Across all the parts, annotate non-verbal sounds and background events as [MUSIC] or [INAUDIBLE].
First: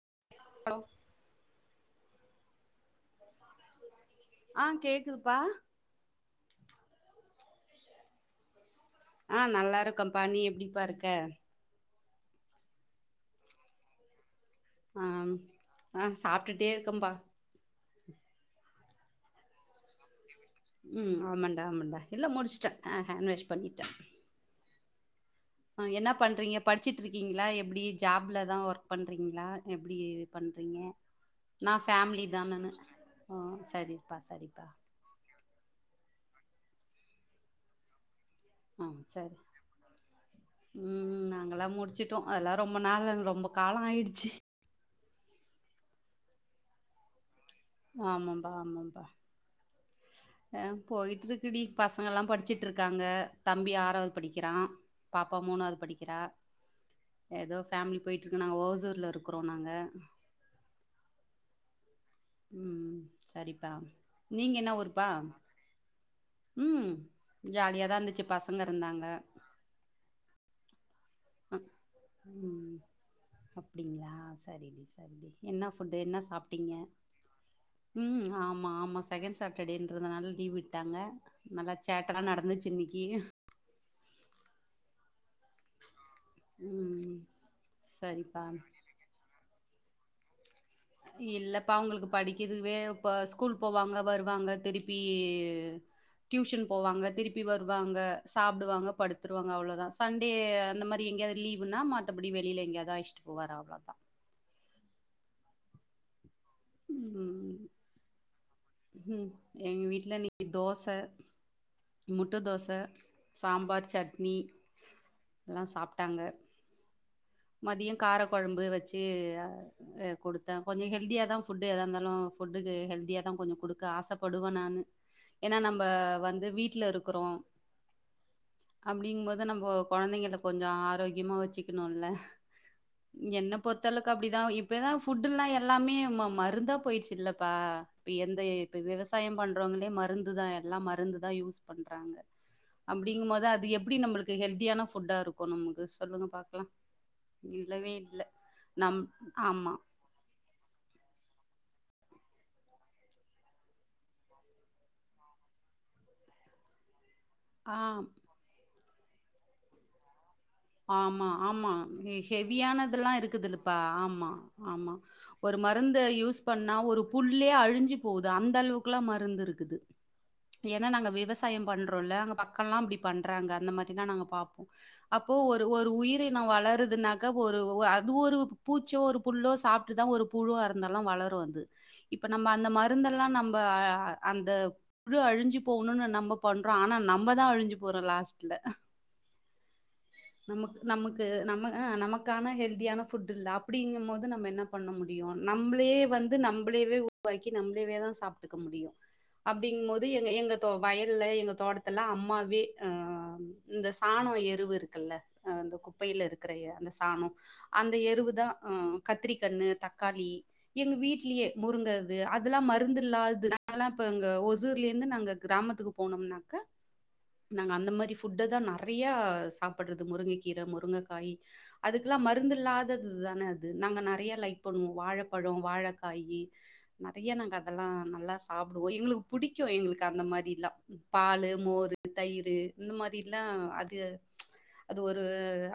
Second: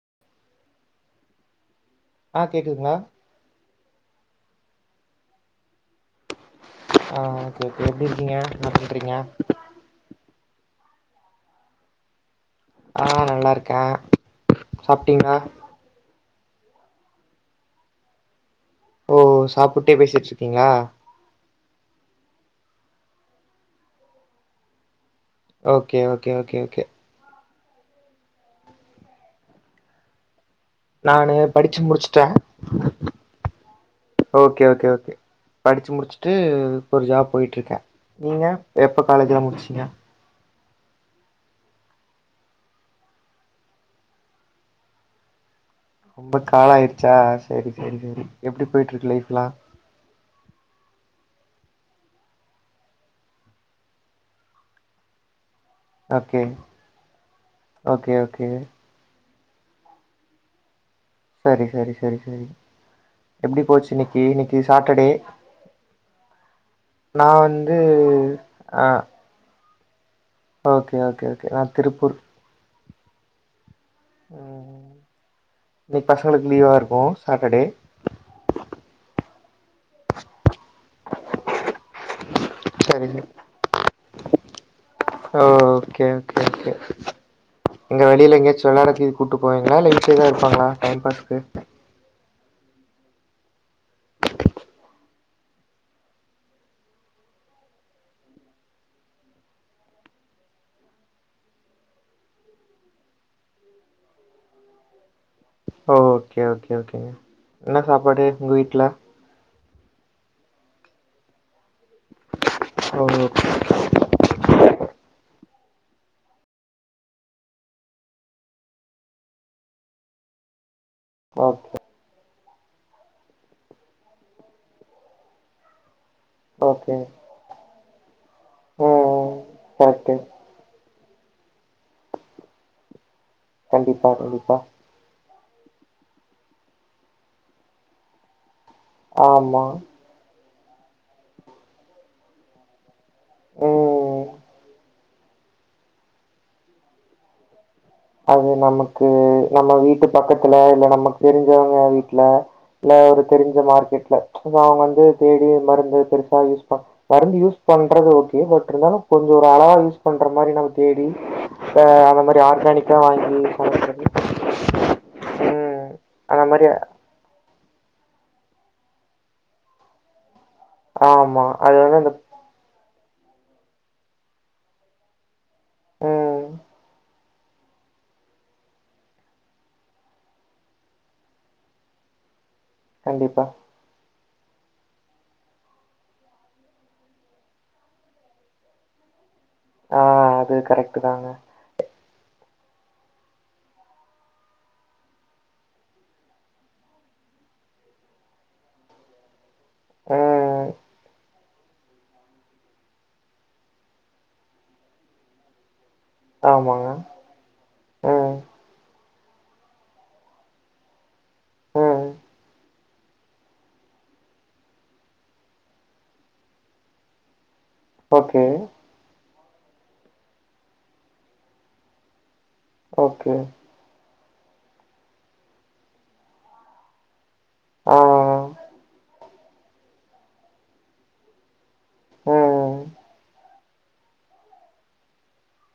[INAUDIBLE] ஆஹ் கேக்குதுங்லா ஆஹ் கேக்குதுப்பா ஆஹ் ஓகே ஓகே எப்டி இருக்கீங்க என்ன பண்றீங்க ஆஹ் நல்லா இருக்கும் பா நீ எப் ப்படிப்ப இருக்க ஆஹ் நல்லாருக்கேன் ஆஹ் ஆஹ் சாப் ட்டுடே இருக்கம்பா ஓ சாப்புட்டே பேசிட்ருக் உம் ஆமாண்டா ஆமண்டா எல்லாம் முடிச்ட்டன் ஆஹ் ஹேண்ட் வாஷ் பண்ணிட்டேன் ஹ ஓகே என்ன ஓகே ஓகே பண்றீங்க ஓகே படிச்சிட்டுருக்கீங்களா எப் ப்டி ஜாப்ல தான் ஒர்க் பண்றீங்ளா எப்டி பண்றீங்க நானு படிச்சு நான் முடிச்சுட்டே ஃபேமிலி தான சரிப்பா சரிப்பா ம்ம் ஒரு ஜாப் போயிட்டுருக்கேன் நீங்க எப்ப காலேஜ்லா முடிச்சிங்க உம் நாங்கல்லாம் முடிச்சிட்டோம் அதெல்லாம் ரொம்ப நாலு ரொம்ப காலம் ஆயிருச்சு ரொம்ப காழம் ஆயிடுச்சா சரி சரி சரி ஆமாம்பா எப்டி ஆமாம்பா போயிற்றுக்கு லைஃப் லா போயிட்டு இருக்கு டி பசங்கள எல்லாம் படிச்சிட்டு இருக்காங்க தம்பி ஆறாவது படிக்கிறான் பாப்பா மூணாவது படிக்கிறா ஓகே ஏதோ ஃபேமிலி ஓகே போயிட்டு இருக்கு ஓகே நாங்க ஓசூர்ல இருக்கோ கொக்குறோம் நாங்க செரி செரி உம் செரிப்பா இன்னைக்கு நீங்க இன்னைக்கு என்ன சாட்டர்டே ஊப்பா ம் நா வந்து ஜாலியாதான் இருந்துச்சு பசங்க [UNINTELLIGIBLE] ஆ இருந்தாங்க ஓகே ஓகே ஓகே நான திருப்பூர் அப் அப்டிங்களா செரி ம் செரி என்ன புட்டு இன்னைக்கு என்ன பசங்களுக்கு லீவா சாப்பட்டீங்க இருக்கு சாட்டர்டே ம் ஆமா செகண்ட் சாட் சாட்டர்டே என்றதுனால லீவ் விட்டுட்டாங்க சேட்ட நடத் [INAUDIBLE] ஓ ஓகே ஒகே ம் எங்க வெளில சரிப்பா எங்கேயாச்சும் வெளாடத்ததி கூட்டு போவே மேல [INAUDIBLE] தான் இருப்பாங்களா டைம் பாஸ்க்கு இல்லப்ப அவங்களுக்கு படி இதுவே இப்ப ஸ்கூல் போவாங்க வருவாங்க திருப்பி டியூஷன் போவாங்க திருப்பி வருவாங்க சாப்படுவாங்க படுத்துருவாங்க அவ்வளோதான் சண்டே அந்த மாரி எங்கேயாவது லீவு்னா மாத்தபடி வெளியில எங்கேயாவது ஆயிச்சட்டு போவாரு அவ்வளவுதான் ஓ ஓகே ஓகே என்ன சாப்பாடு ஒய் ஹம் எங்க வீட்டுல நீ தோச முட்ட தோச ஓ சாம்பார் சட்னி எல்லாம் சாப்பட்டாஙகா மதியம் கார குழம்பு வச்சு கொடுத்தேன் கொஞ்சம் ஹல்தியாக தான்ஃபுட்டு ஓகே எதா இருாலும் புட்டுக்கு ஹல்திய தான் பொதும் கொடுக்க ஆசைப்படுவேன் நானு ஏன்னா நம்ம வந்து வீட்டுல ஓகே இருக்கிறோம் ம் அப்டிங்கும்போது நம்ம கரெக்ட்டு கொழந்தைங்க கொஞ்சம் ஆரோக்கியம் முக்கியமா வச்சுக்கணும்ல என்ன கண்டிப்பா பொறுத்தளவுக்கு அப்டிதான் கண்டிப்பா இப்தான் புஃபுட் எல்லாம் எல்லாமே மருந்தா போயிடுச்சு இல்லப்பா எந்த [INAUDIBLE] இப்ப விவசாயம் ஆமா பண்றவங்களே மருந்து தான் எல்லாம் மருந்து தான் யூஸ் பண்றாங்க அப்டிங்கும்போது அது எப்டி ம் நம்மளுக்கு ஹெல்தியான ஃபுட்டாக இருக்கும் அப்ப நமக்கு சொல்லுங்க பாக்கலாம் இல்லவே இல்ல. அவுங் நம் நமக்கு நம்ம ஆமா. வீட்டு பக்கத்துல இல்ல நமக்கு தெஞ்ச ஞ்சவங்க வீட்டுல இல்ல ஒரு தெரிஞ்ச மார்க்கெட்ல அவங்க வந்து தேடி மருந்து பெருசா யூஸ் பண்ண மருந்து யூஸ் ஆ பண்றது ஓகே பட் இருந்தாலும் கொஞ்சம் ஒரு அளவாயுஸ் பண்ண ற மாரி நம்ம தேடி அந்த மாரி ஆர்கானிக் இதெல்லாம் இருக்குது இல்லப்பா ஆமா ஆமா ஒரு ம். மருந்த யூஸ் அந்த மாரி பண்ணா ஒரு புள்ளே அழு அழிஞ்சு போகுது அந்த அளவுக்குஎல்லாம் மருந்து இருக்குது ஏன்னா நாங்க ஆமா. விவசாயம் அது வந்து அந்த பண்றோம்ல்ல அங்க பக்கம் எல்லாம் அப்படி பண்றாங்க அந்த மாரி தான் நாங்க பார்ப்போம் அப்ப இப்ப ஒரு ம். உயினம் வளறதுனாக் ஒரு அது ஒரு பூச்சோ ஒரு புல்லோ சாப்பிட்டு தான் ஒரு புழுவ இருந்தாலும் வளரும் அது இப்படி நம்ம அந்த மருந்தெல்லாம் கண்டிப்பா. நம்ப அ அந்த பூழு அழிஞ்சு போகணும்னு நம்ம பண்றோம் ஆனா நம்மதான் அழிஞ்சு போறோம் லாஸ்ட்ல ஆ அது நமக்கு கரெக்ட்டு நமக்கு தாங்க. நம்ம ஆஹ் நமக்கு க்கான ஹெல்தியான ஃபுட் இல்ல அப்படிங்கும் போது நம்ம என்ன பண்ண முடியும் நம்மளே வந்து நம்மளே உருவாக்கி நம்மளேதான் சாப்பிட்டுக்க முடியும் அப்படிங்கும் போது எங்க எங்க ம். தே வயல்ல எங்க தோட்டத்தில்லாம் அம்மாவே இந்த சாணம் எருவு இரு இருக்குல்ல அ குப்பையில இருக்கிற ஆமாங்க. அந்த சாணம் அந்த எருவு ம். தான்ஹ கத்திரிக்கண்ணு தக்காளி எங்க வீட்லயே ம். முருங்கது அதெல்லாம் மருந்து இல்லாது நாங்கல்லாம் இப்ப எங்க ஒசூர்ல இருந்து நாங்க கிராமத்துக்கு போனோம்னாக்க நாங்கள் அந்த மாதிரி ஓகே. ஃபுட்டை தான் நிறையா படுறது முருங்கைக்கீரை முருங்கைக்காய் அதுக்கெல்லாம் மறு மருந்து இல்லாதது ஓகே. தான அது நாங்க நறைய லைக் பண்ணுவோம் வாழைப்பழம் வாழைக்காயி நிறையா நாங்கள் அதெல்லாம் ஆ. நல்லா சாப்பிடுவோம் எங்களுக்கு பிடிக்கும் எங்களுக்கு அந்த மாரில்லாம் பால் மோர் தயிர் ம். இந்த மாதிரல்லாம் அது அது ஒரு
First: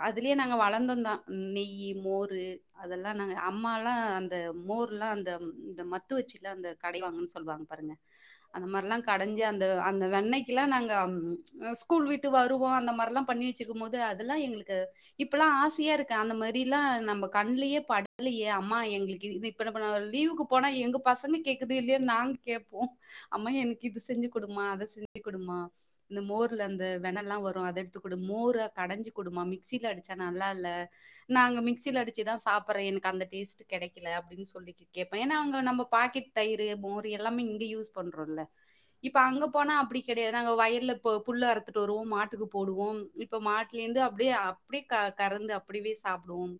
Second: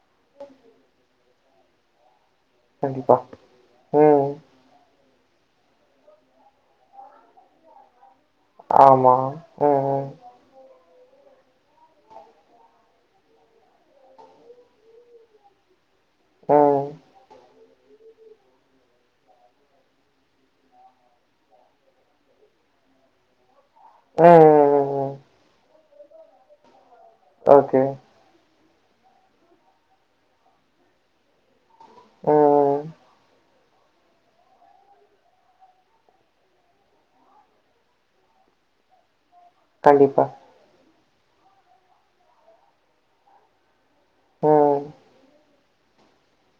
அதுலயே நாங்க வளர்ந்தோம் தான் நெய் மோர் கண்டிப்பா. அதெல்லாம் நாங்க அம்மாலாம் ம். அந்த மோர்லாம் இந்த இந்த மத்து வச்சுில அந்த கடை வாங்க சொல்லுவாங்க பாருங்க அந்த மாதிரிலாம் ஆமா. கடைஞ்சி அந்த ம், அந்த ம். வெண்ணயக்குெல்லாம் நாங்க ஸ்கூல் விீட்டு வருவோம் அந்த மாதிரில்லாம் பண்ணி ச்சுக்கும் போது அதுல்லா எங்குளுக்கு இப்பெல்லா ஆசியா இருக் க்கு அந்த ம். மாதிரில்லாம் நம்ம கண்லியே படத்தியே அம்மா எங்குளுக் இது [UNINTELLIGIBLE] போன எங்கு பசங்க கேக்குது இல்லியோ நாங் கேப்போ அம்மா எனக் இது செஞ்சு ம், குடுமா அத ம், ம். செஞ்சு குடுமா இந்து மோர்ல அந்த வெனல்லா வரும் அத ஓகே. எடுத்து குடுத் மோர கடைஞ்சு குடுமா மிக்ஸியில் அடிச்சா நல்லால்ல நாங்க மிக் மிக்சில அடிச்சிதா ம். சாப்படுற எனக்கு அந்த டேஸ்ட் கெடைக்கில அப்டின் சொல்லிட்டு கேப்பேன் ஏனா அங்க நம்ம பாக்கெட் தயிர் மோர் எல்லாமே இங்க யூஸ் பண்றோல்ல இப் இப்ப அங்க போனா அப்பிடி கண்டிப்பா. கிடையாது அங்க வயில்ல இப்போ புல்ல அறுத்துட்டு வருவோ மாட்டுக்கு போடுவோம் இப்ப மாட் கிலீங் அப்டியா அப்டியி ம். க கரந்து அப்புடிவி சாப்புடுவோம்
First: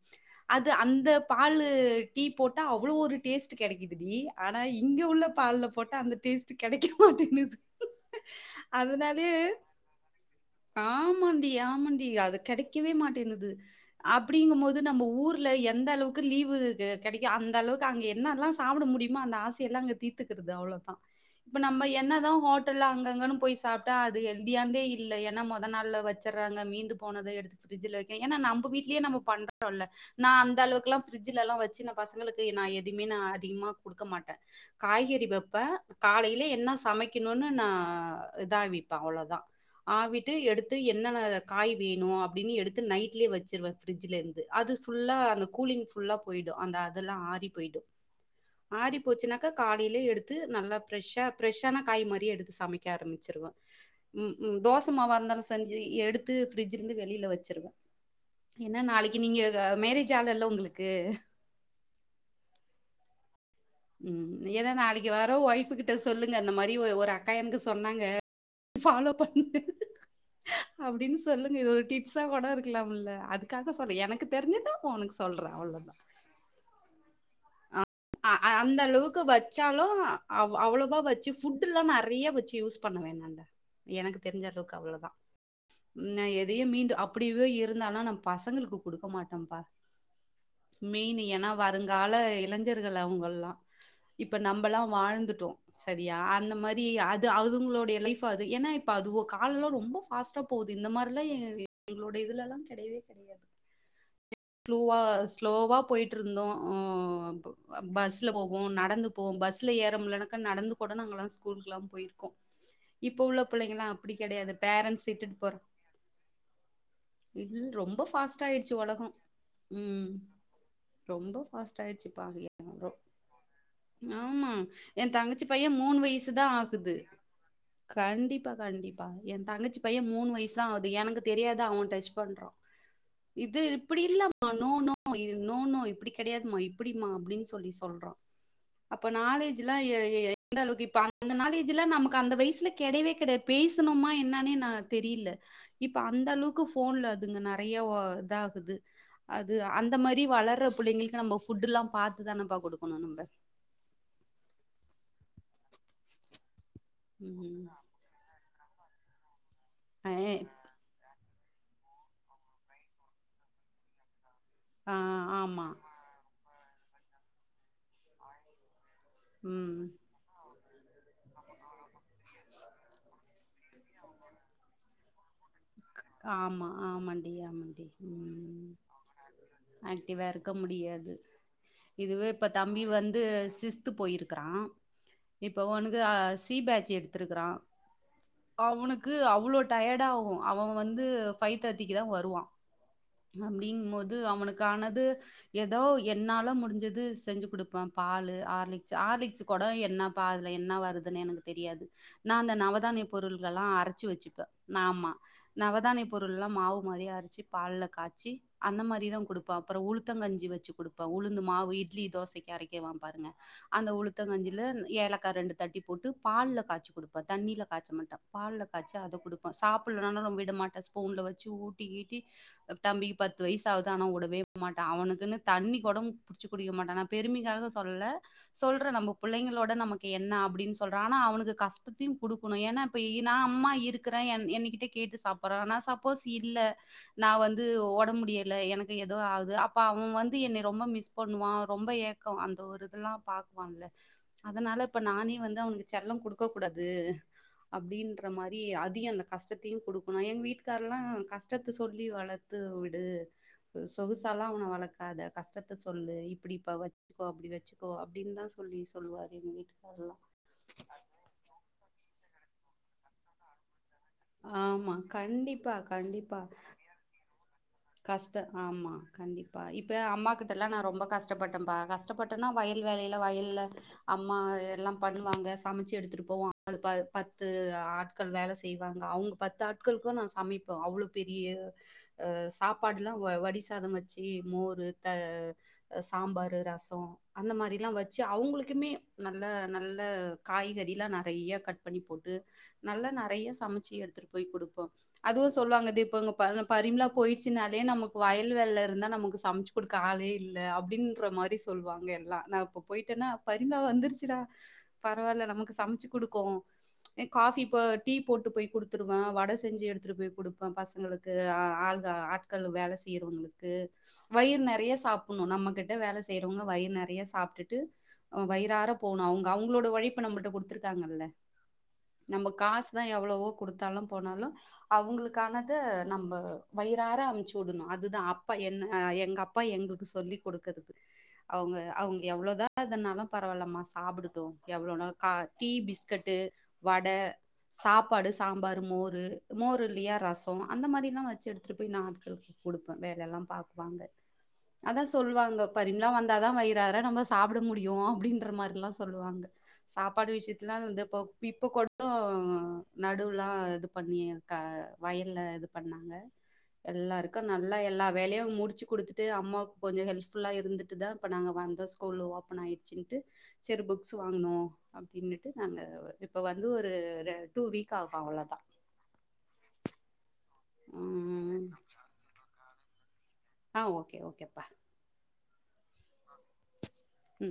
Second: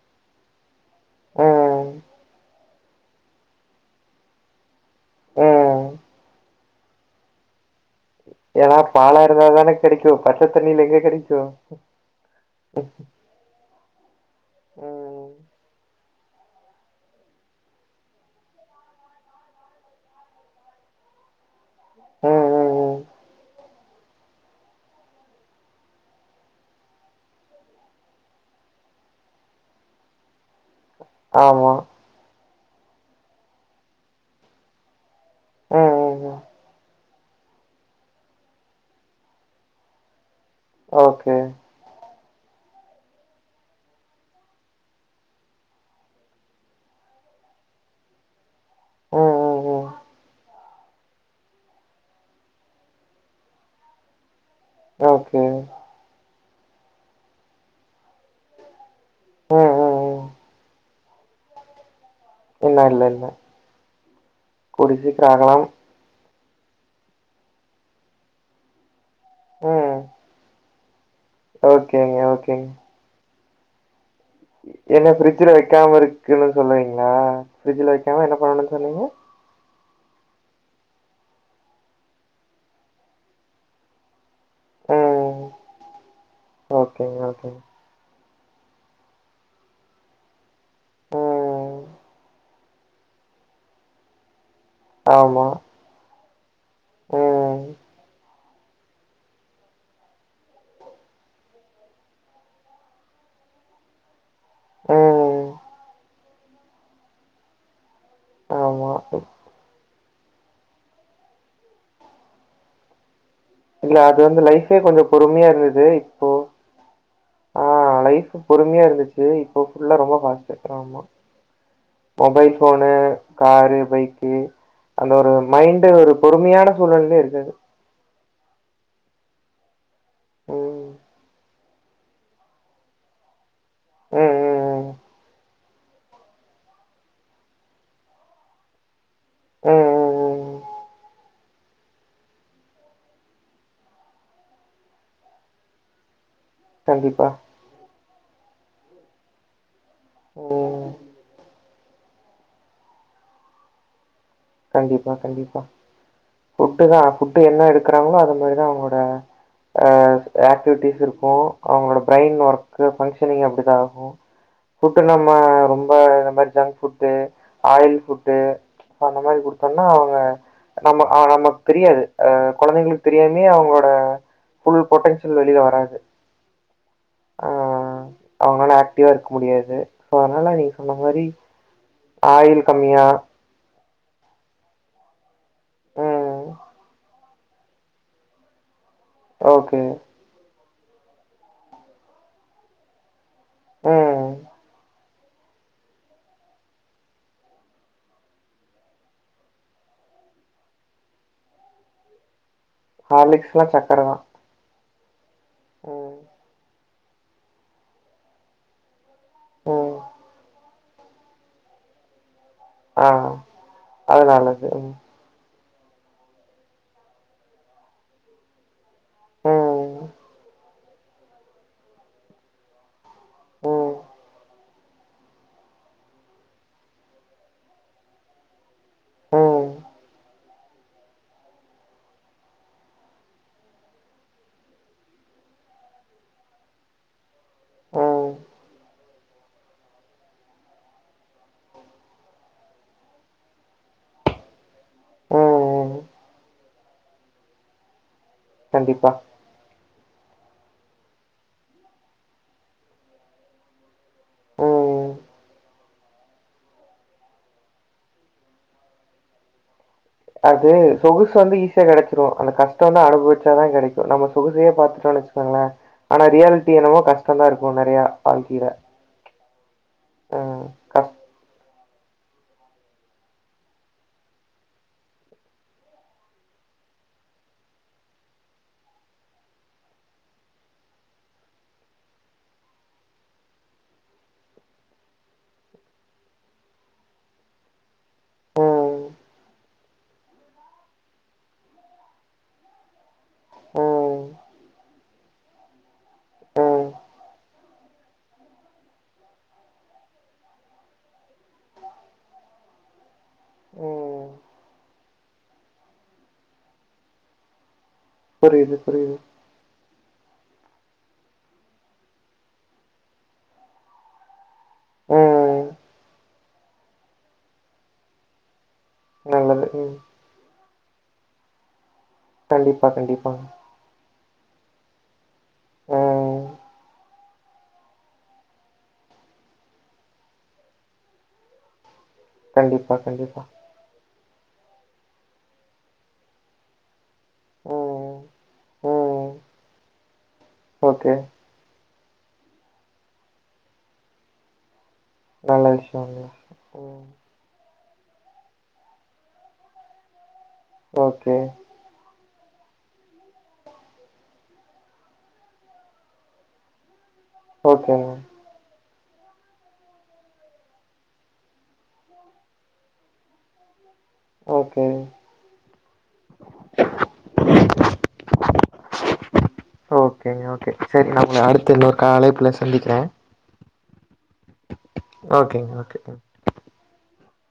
அத் த்து அந்த பாலு ம். டீ போட் தா அவ்வுளோ ஒரு டேஸ்ட் கிடைக்குது டி ஆனா இ இங்க உள்ள பால்ல ம். போட்ட அந்த டேஸ்டு கெடைக்க மாட்டிங்குது ஏன்னா பாலரு வேதன குடுக்கும் பக்கத்தில [UNINTELLIGIBLE] ஆமாண்டி ஆமாண்டி அது கெடைக்கவே மாட்டின்னுது அப் இப்டிங்கும் போது நம்ம ம். ஊர்ல எந்த அளவுக் க்கு லீவு இது கெடைக்க அந்த அளவுக்கு அங்க என்னெல்லாம் சாப்பிட முடியுமோ அந்த ஆசையெல்லா அங்க தீரத்துக்குதுங்கஜ அவ்ளோதா இப்ப நம்ம என்னதா ம், ம், ஹோட்டல்ல ம். அங்க அங்கன் போய் சாப் ட்டா அது எல்தியியானதே இல்ல ஏனா மொத நாள்ல வெச் வெச்சுறாங்க மீந்து போனத எடுத்து ஃபிர்ஜுல வெக்கிறுங்க ஏன்னா நம் வீடலயே நம்ம பண்றோல்ல நா அந்தளவுக்குலா ஃபிரிஜில்ல எல்லாம் ஆமா. வெச்சி இந்த பசங்குளுக் ஏ நா எதுமே நா அதிகமா குடுக்க மாட்டே காய்கறி வெப்பே ம், ம், ம். காலையிலே என்ன சமைக் முடிக்கிணுன்னு நா இதாவிப்பே அவுளோதா ஆவிட்டு எடுத் த்துஸ ஓகே. என்னன்ன காய் வேணு அப் அப்டின்னு எடுத்து நைட்லயே வெச்சிருவே ஃபிரிஜுல இருந்து அது புல்லா அங்க குளிங் புல்லா போயிடு அதெல்லா ஆரிபோய்டு ஆரி ம், போச்சினாக்கா ம், ம். காலிலே எடுத்து நல்லாப் ப்ரெஷ்ஷா ப்ரெஷ்ஷான காய் மாரியே எடுத்து சமைக்க ஆரமிச்சிருவே ம் ம் தோசமாவ இருந்தாலு ஓகே. செ தந்து எடுத் த் ஃபிரிட்ஜில இருந்து வெளியில வச்சிருவேன் ஏன்னா நாளைக் நீங்க இத ம், ம், மேரேஜ் ம். ஆலால்ல உங்களுக்கு இல்ல இல்ல இல்ல ம் ஏன்னா கூடிய நாளைக்கு சீக்கிரம் வர ஆகலாம். ஒயிஃப்பு கிட்ட சொல்லுங் அந்த மாதிரி ஒரு அக்கா எனக்கு சொன்னாங்க ஃபாலோப் பண்ணுங்க உம் அப்படின்னு சொல்லுங்க இது ஒரு டிப்ஸா கூட இருக்கலாம் இல்ல காக்கச் சொல்ல எனக்குத் என்ன ஃபிரிட்ஜில வெக்காம இருக்கனு சொல்றீங்களா ஃபிரிட்ஜில வைக்காம என்ன பண்ணனும் சொன்னீங்க இந்தாலு அவ்வளவா வச்சி ஃபுட்டெல்லா நெறைய வச்சு யூஸ் பண்ணுவே நாங்க எனக் தெரிஞ்ச அளவுக்கு அவ்வள தா ம். நா எதையு மீண்டு ஓகேங்க, அப்டிவே ஓகேங்க. இருந்தாலு நமக் பசங்களுக்கு குடுக்க மாட்டோப்பா மெயினு ஏன்னா ம். வருங்கால இலைஞ் கள் அவங்கெல்லாம் இப்ப நம் நம்பெல்லா ஆமா. வாழ்ந்துட்டோம் செரியா அந்த மாரி ஏ அது ம். அதுங்களோட லைஃப் ஏனா இப்போ அதுவோ காலல்ல லா ரொம்ப ஃபாஸ்ட்டா போது இந்த மாரிலா எ ஏஏ எங்களுடைதுல்லா கெடையவே கெடையாது த்துலூவா ம். ஸ்லோவா போயிட்டு ட்ரோந்தோ ஒஓஓ அப் பஸ்சுல போவோம் ஆமா. நடந்து போவோம் பஸ்சுல ஏற முண்ணலாக்க நடந்து கூட நாங்கெல்லாம் ஸ்கூலுகுக்குலா போயிருக்கோம் இப்ப உள்ள பிள்ளைங்களாம் இல்ல அப்படி அது வந்து கெடையாது லைஃபே பேரண்ட்ஸ் கொஞ்சம் இட்டுட்டு பொறுமையா போறு இருந்தது. இப்போ இல்ல ஆ ரொம்ப லைஃப் ஃபாஸ்ட்டாய்டுசி பொறுமையா உலகம் இருந்துச்சு. இப்போ ஃபுல்லா ம் ரொம்ப ஃபாஸ்ட்டு. ரொம்ப ஃபாஸ்ட் ஆய்டிச்சி பா போனு காரு பைக்கு அந்த என் ஒரு தங்கச்சி பையன் மைண்டு ஒரு வயசு தான் பொறுமையான ஆகுது. சூழ்நிலையில இருக்காது கண்டிப்பா கண்டிப்பா எ தங்கச்சி பையன் மூணு வயசுதான்ஆகுது ம். எனக்கு தெரியாது அவன் டச் பண்றான் இது இப்ப இப்படி ம், இல்லமா நோ ம், ம். நோ இது நோ நோ இப்படி கிடையாதுமா இப்படிமா அப்படின்னு சொல்லி சொல்றோம் அப்ப நாலேஜ்லாம் ம், ம், ம். எந்த அளவுக்கு இப்ப அந்த நாலேஜ்லாம் நமக்கு அந்த வயசுல கெடயவே கெடயாது பேசணுமா என்னானே நான் தெரியல இப்ப அந்த அளவுக்கு க்குபோன்ல கண்டிப்பா. அதுங்க நிறைய இதா அது அது அந்த மாதிரி வளர்ற ம். பிள்ளைங்களுக்கு நம்ம புட்டல்லாம் பாத்து தானப்பா கொடுக்கணும் நம்ம கண்டிப்பா கண்டிப்பா ஃபுட்டு தான்ஃபுட்டு என்ன ம். எடுக்கிறாங்களோ அதுமாரிதான் வேற அ எ ஆக்டிவிட்டிஸ் இருக்கும் அவங்களோட பிரயின் ஒர்க்கு ஃபங்க்ஷனிங் அப்படிதான்ஆகும் ஆ கூட்டு நம்ம ஆமா. ரொம்ப இந்த மாதிரி ஜங்கஃபுட்ட ஆயில்ஃபுட்டு அந்த மாதிரி குடுத்தோம்னா ம். அவங்க நம்ம ஆ நமக்கு தெரியாது குழந்தைங்களுக்கு தெரியாமே அவங்களோட ஃபுல் பொட்டன்ஷியல் வெளிய வராது ஆமா ஆமா டி ஆ ஆமா டி உம் அவங்களால ஆக்டிவா இருக்க முடியாது. ஸோ ஆக்டிவா அதனால இருக்க நீங்க சொன்ன முடியாது மாரி இதுவே இப்ப ஆயில் தம்பி கம்மியா வந்து சிக்ஸ்த் போயிருக்கிறான் இப்ப உனுக்கு ம். சி பேட்சி எடுத்திருக்கிறான் அவனுக்கு அவ்ளோ ஓகே. டயர்டா ஆகும் அவன் வந்து ஃபைவ் தேர்டிக்கு தான் வருவான் அப்படிங் போது ம். அவனுக்கானது ஏதோ என்னாலும் முடிஞ்சது செஞ்சு கொடுப்பேன் பால் ஆர்லிக்ஸ் ஆர்லிக்ச்சு குடம் என்ன பல என்ன வருதுன்னு எனக்கு தெரியாது நான் அந்த நவதானிய பொருள்கள் ஹார்லிக்ஸ்லா எல்லாம் சக்கர அரைச்சு தா வச்சுப்பேன் ஆமா ம் நவதானியப்பொருள்லாம் மாவு மாதிரியரச்சு பால்ல காய்சி அந்த மாதிரிதான் கொடுப்பான் அப்புற ம் உளுத்தங்கஞ்சி வச்சு கொடுப் இப்ப உளுந்து மாவு இட்லி தோசைக்கு இறக்கிருவோம் ஆ பாருங்க அந்த அது உளுத்தங்கஞ்சில நல்லது ம் ஏலக்காய் ரெண்டு தட்டி போட்டு பால்ல காச்சி கொடுப்பன் தண்ணியல காச்ச மாட்டேன் பால்ல ச்சு அதை கொடுப்பம் ம் சாப்பிடலனா ரொம்ப டி மாட்ட ஸ்பூன்ல வச்சு ஊட்டிகீட்டி தம்பிக்கு பத்து வயசு ஆவது ம் ஆனா உடவே மாட்டான் அவனுக்குன்னு தண்ணிகுடம் புடிச்சு குடிக்க மாட்டான் பெருமைக்காக சொல்லல சொல் அப்பறம் நம்ம ம் பிள்ளைங்களோட நமக்கு என்ன அப்படின்னு சொல்றனா அவனுக்கு கஷ்டத்தையும் குடுக்கணும் ஏன்னா இப்ப நான் அம்மா இருக்கிறேன் என் என்னு கிட்ட கேட்டு சாப்பு அப்புற ஆனா சப்போஸ் இல்ல நான் வந்து ஓடம்பு ம் முடியல எனக்கு ஏதோ ஆகுது அப்ப அவன் வந்து என்னை ரொம்ப மிஸ் பண்ணுவான் ரொம்ப ஏக்கம் அந்த ஒரு இதெல்லாம் பாக்குவான்ல அதனால இப்ப நானே வந்து அவனுக்கு ம் செல்லம் குடுக்க கூடாது அப்படின்ற மாரி கண்டிப்பா அதிகம் அந்த கஷ்டத்தையும் குடுக் னா எங்க வீட்டுக்காரல்லாம் கஷ்டத்தை சொல்லி வளத்து விடு சொகுசல்லாம் அவனை ம் வளக்காத கஷ்டத்தை சொல்லு இப்படிப்ப வச்சுக்கோ அப்படி வச்சுக்கோ அப்படின்னு தான் சொல்லி சொல்லுவாரு எங்க வீட்டுக்காரல்லாம் அது சொகுசு வந்து ஈஸியா கிடைச்சிடும் அந்த கஷ்டம் வந்து அனுபவிச்சாதான் கிடைக் நம்ம சொகுசையா ஆமா பாத்துடோம் வச்சுக்கோங்களேன் கண்டிப்பா ஆனா ரியாலிட்டி என்னமோ கஷ்டம் தான் இருக்கு நெறையா கஷ்டம் வாழ்க்கைல ஆமா கண்டிப் ப இப் இப்பவே அம்மா ம் கிட்டெல்லாம் நான் ரொம்ப கஷ் கஷ்டப்பட்டன் பா கஷ் ஷ்டப்பட்டேனா வயல் வேலையில வயல்ல அம்மா எல்லாம் பண்ணுவாங்க சமைச்சு எடுத்துட்டு போவோம் ஆளு ப பத்து ஆட்கள் வேலை செய்வாங்க அவங்க பத்து ஆட்களுக்கும் நான் சமைப்போம் அவ்ளு பெரிய அஹ் சாப்பாடுலாம் வடி சாதம் வச்சு மோர் த சாம்பார் ரசம் அந்த மாரிலாம் வச்சு அவங்களுக்குமே ம் நல்லா நல்ல காய்கறில்லாம் நறைய கட் பண்ணி போட்டு நல்லா நறைய சமைச்சு ம் எடுத்துட்டு போய் குடுப்போம் அதுவும் சொல்லுவாங்க தி இப்போ ங்க ம் பரிமலா போய் ச்சுனாலே நமக்கு வயல் வேல்ல இருந்தா நமக்கு சமைச்சு கொடுக்க ஆளே இல்ல அப்படின்ற மாரி சொல்லுவாங்க எல்லாம் நான் இப்ப போயிட்டேன்னா பரிமளா ம் வந்துருச்சுடா பரவாயில்ல நமக்கு சமைச்சு குடுக்கும் காபி இப்ப டீ போட்டு போய் புரியுது புரியுது குடுத்திருவேன் வடை செஞ்சு எடுத்துட்டு போய் குடுப் இப்ப பசங்களுக்கு அ ஆள் தோ ஆட்கள் வேலை செய்யறவங்களுக்கு வயிறு நெ றைய சாப்பணும் ம் நம்மகிட் ட வேலை செய்யறவங்க வயிற நிறைய சாப்பிட்டுட்டு வயிறார போனும் அவங்க நல்லது அவங்களோட ம் உழைப்ப நம்மிட்ட குடுத்துரு தாங்கல்லே நம்ம காசு கண்டிப்பா தான் கண்டிப்பாங்க எவ்வளவோ குடுத்தாலும் போனாலும் அவங்களுக்கு க்கானத ம் நம்ம வயிறாற அமுச்சு வுடணும் அதுதான் அப்பா என்ன எங்க அப்பா எங்களுக்கு சொல்லி குடுக்குறது அவங்க அவங்க எவ்வளோதான் கண்டிப்பா, இதனாலு கண்டிப்பா. பரவாலமா சாப்புடு டோம் எவ்ளோநாளு கா டீ பிஸ்கட்டு வடை ம், சாப்பாடு சாம்பார் மோரு ம். மோரு இல்லையா ரஸ் போம் அந்த ஓகே. மாரில்லாம் வச்சு எடு நா ஆட்களுக்கு குடுப்பேன் வேலலாம் பாக்குவாங்க அதான் சொல்லுவாங்க நல்ல பரிம்லாம் விஷயங்க. வந்தாதான் வயிறார ம். நம்ம சாப்பிட முடி யும் அப்படின்ற மாரில்லாம் சொல்லுவாங்க சாப்பாடு விஷயத் இத்தநாள் இந்து ப்போ ஓகே. இப்போ கொட் டோம் நடுவுலாம் இது பண்ணி கா வயல்ல இது பண்ணாங்க எல்லாருக்கு க்கா நல்லா எல்லா ஓகேங்க. வேலையும் முடிச்சு குடுத்து அம்மாவு கொஞ்சம் ஹெல்ப்ல்லா இருந்துட்டு தான்நங்க வந்த கூல் ஓபன் ஆயிடுச்சுன்டு சோரி புக் ஸு வாங்கணோம் ஓகே. அப்படின்னுட்டு நல்லது இப்ப வந்து ஒரு ரெண் டூ வீக் ஆகும் அவ்ளோதான் ஓகேங ஒகே சரி நான் உங்க அடுடத்த இன்னொரு காலைப்பு சந்திக்கிறேன் ஆஹ ஓகே ஓகே பாய் ஓகேங்க ஒகே ம்